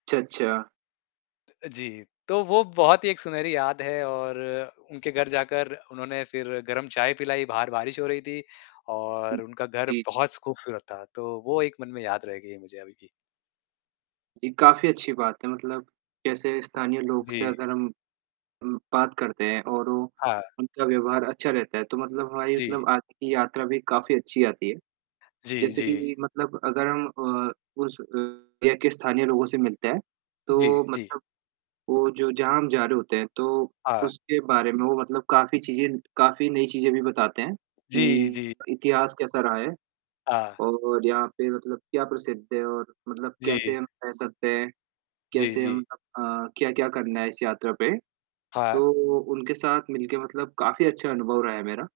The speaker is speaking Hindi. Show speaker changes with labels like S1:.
S1: अच्छा, अच्छा।
S2: अ, जी। तो वो बहुत ही एक सुनहरी याद है और उनके घर जाकर उन्होंने फ़िर गरम चाय पिलाई। बाहर बारिश हो रही थी और उनका घर
S1: जी, जी।
S2: बहुत ख़ूबसूरत था। तो वो एक मन में याद रहेगी मुझे अभी भी।
S1: ये काफ़ी अच्छी बात है। मतलब जैसे स्थानीय लोग से
S2: जी।
S1: अगर हम अम, बात करते हैं और वो,
S2: हाँ।
S1: उनका व्यवहार अच्छा रहता है तो मतलब हमारी
S2: जी।
S1: मतलब आगे की यात्रा भी काफ़ी अच्छी आती है।
S2: जी,
S1: जैसे कि
S2: जी।
S1: ये मतलब अगर हम अ, उस अ, एरिया के स्थानीय लोगों से मिलते हैं
S2: जी,
S1: तो
S2: जी।
S1: मतलब वो जो जहाँ हम जा रहे होते हैं तो
S2: हाँ।
S1: उसके बारे में वो मतलब काफ़ी चीज़ें काफ़ी नई चीज़ें भी बताते हैं
S2: जी, जी।
S1: कि इतिहास कैसा रहा है
S2: हाँ।
S1: और यहाँ पे मतलब क्या प्रसिद्ध है और मतलब कैसे
S2: जी।
S1: हम रह सकते हैं,
S2: जी,
S1: कैसे
S2: जी।
S1: हम अ अ, क्या-क्या करना है इस यात्रा पे?
S2: हाँ।
S1: तो उनके साथ मिलके मतलब काफ़ी अच्छा अनुभव रहा है मेरा।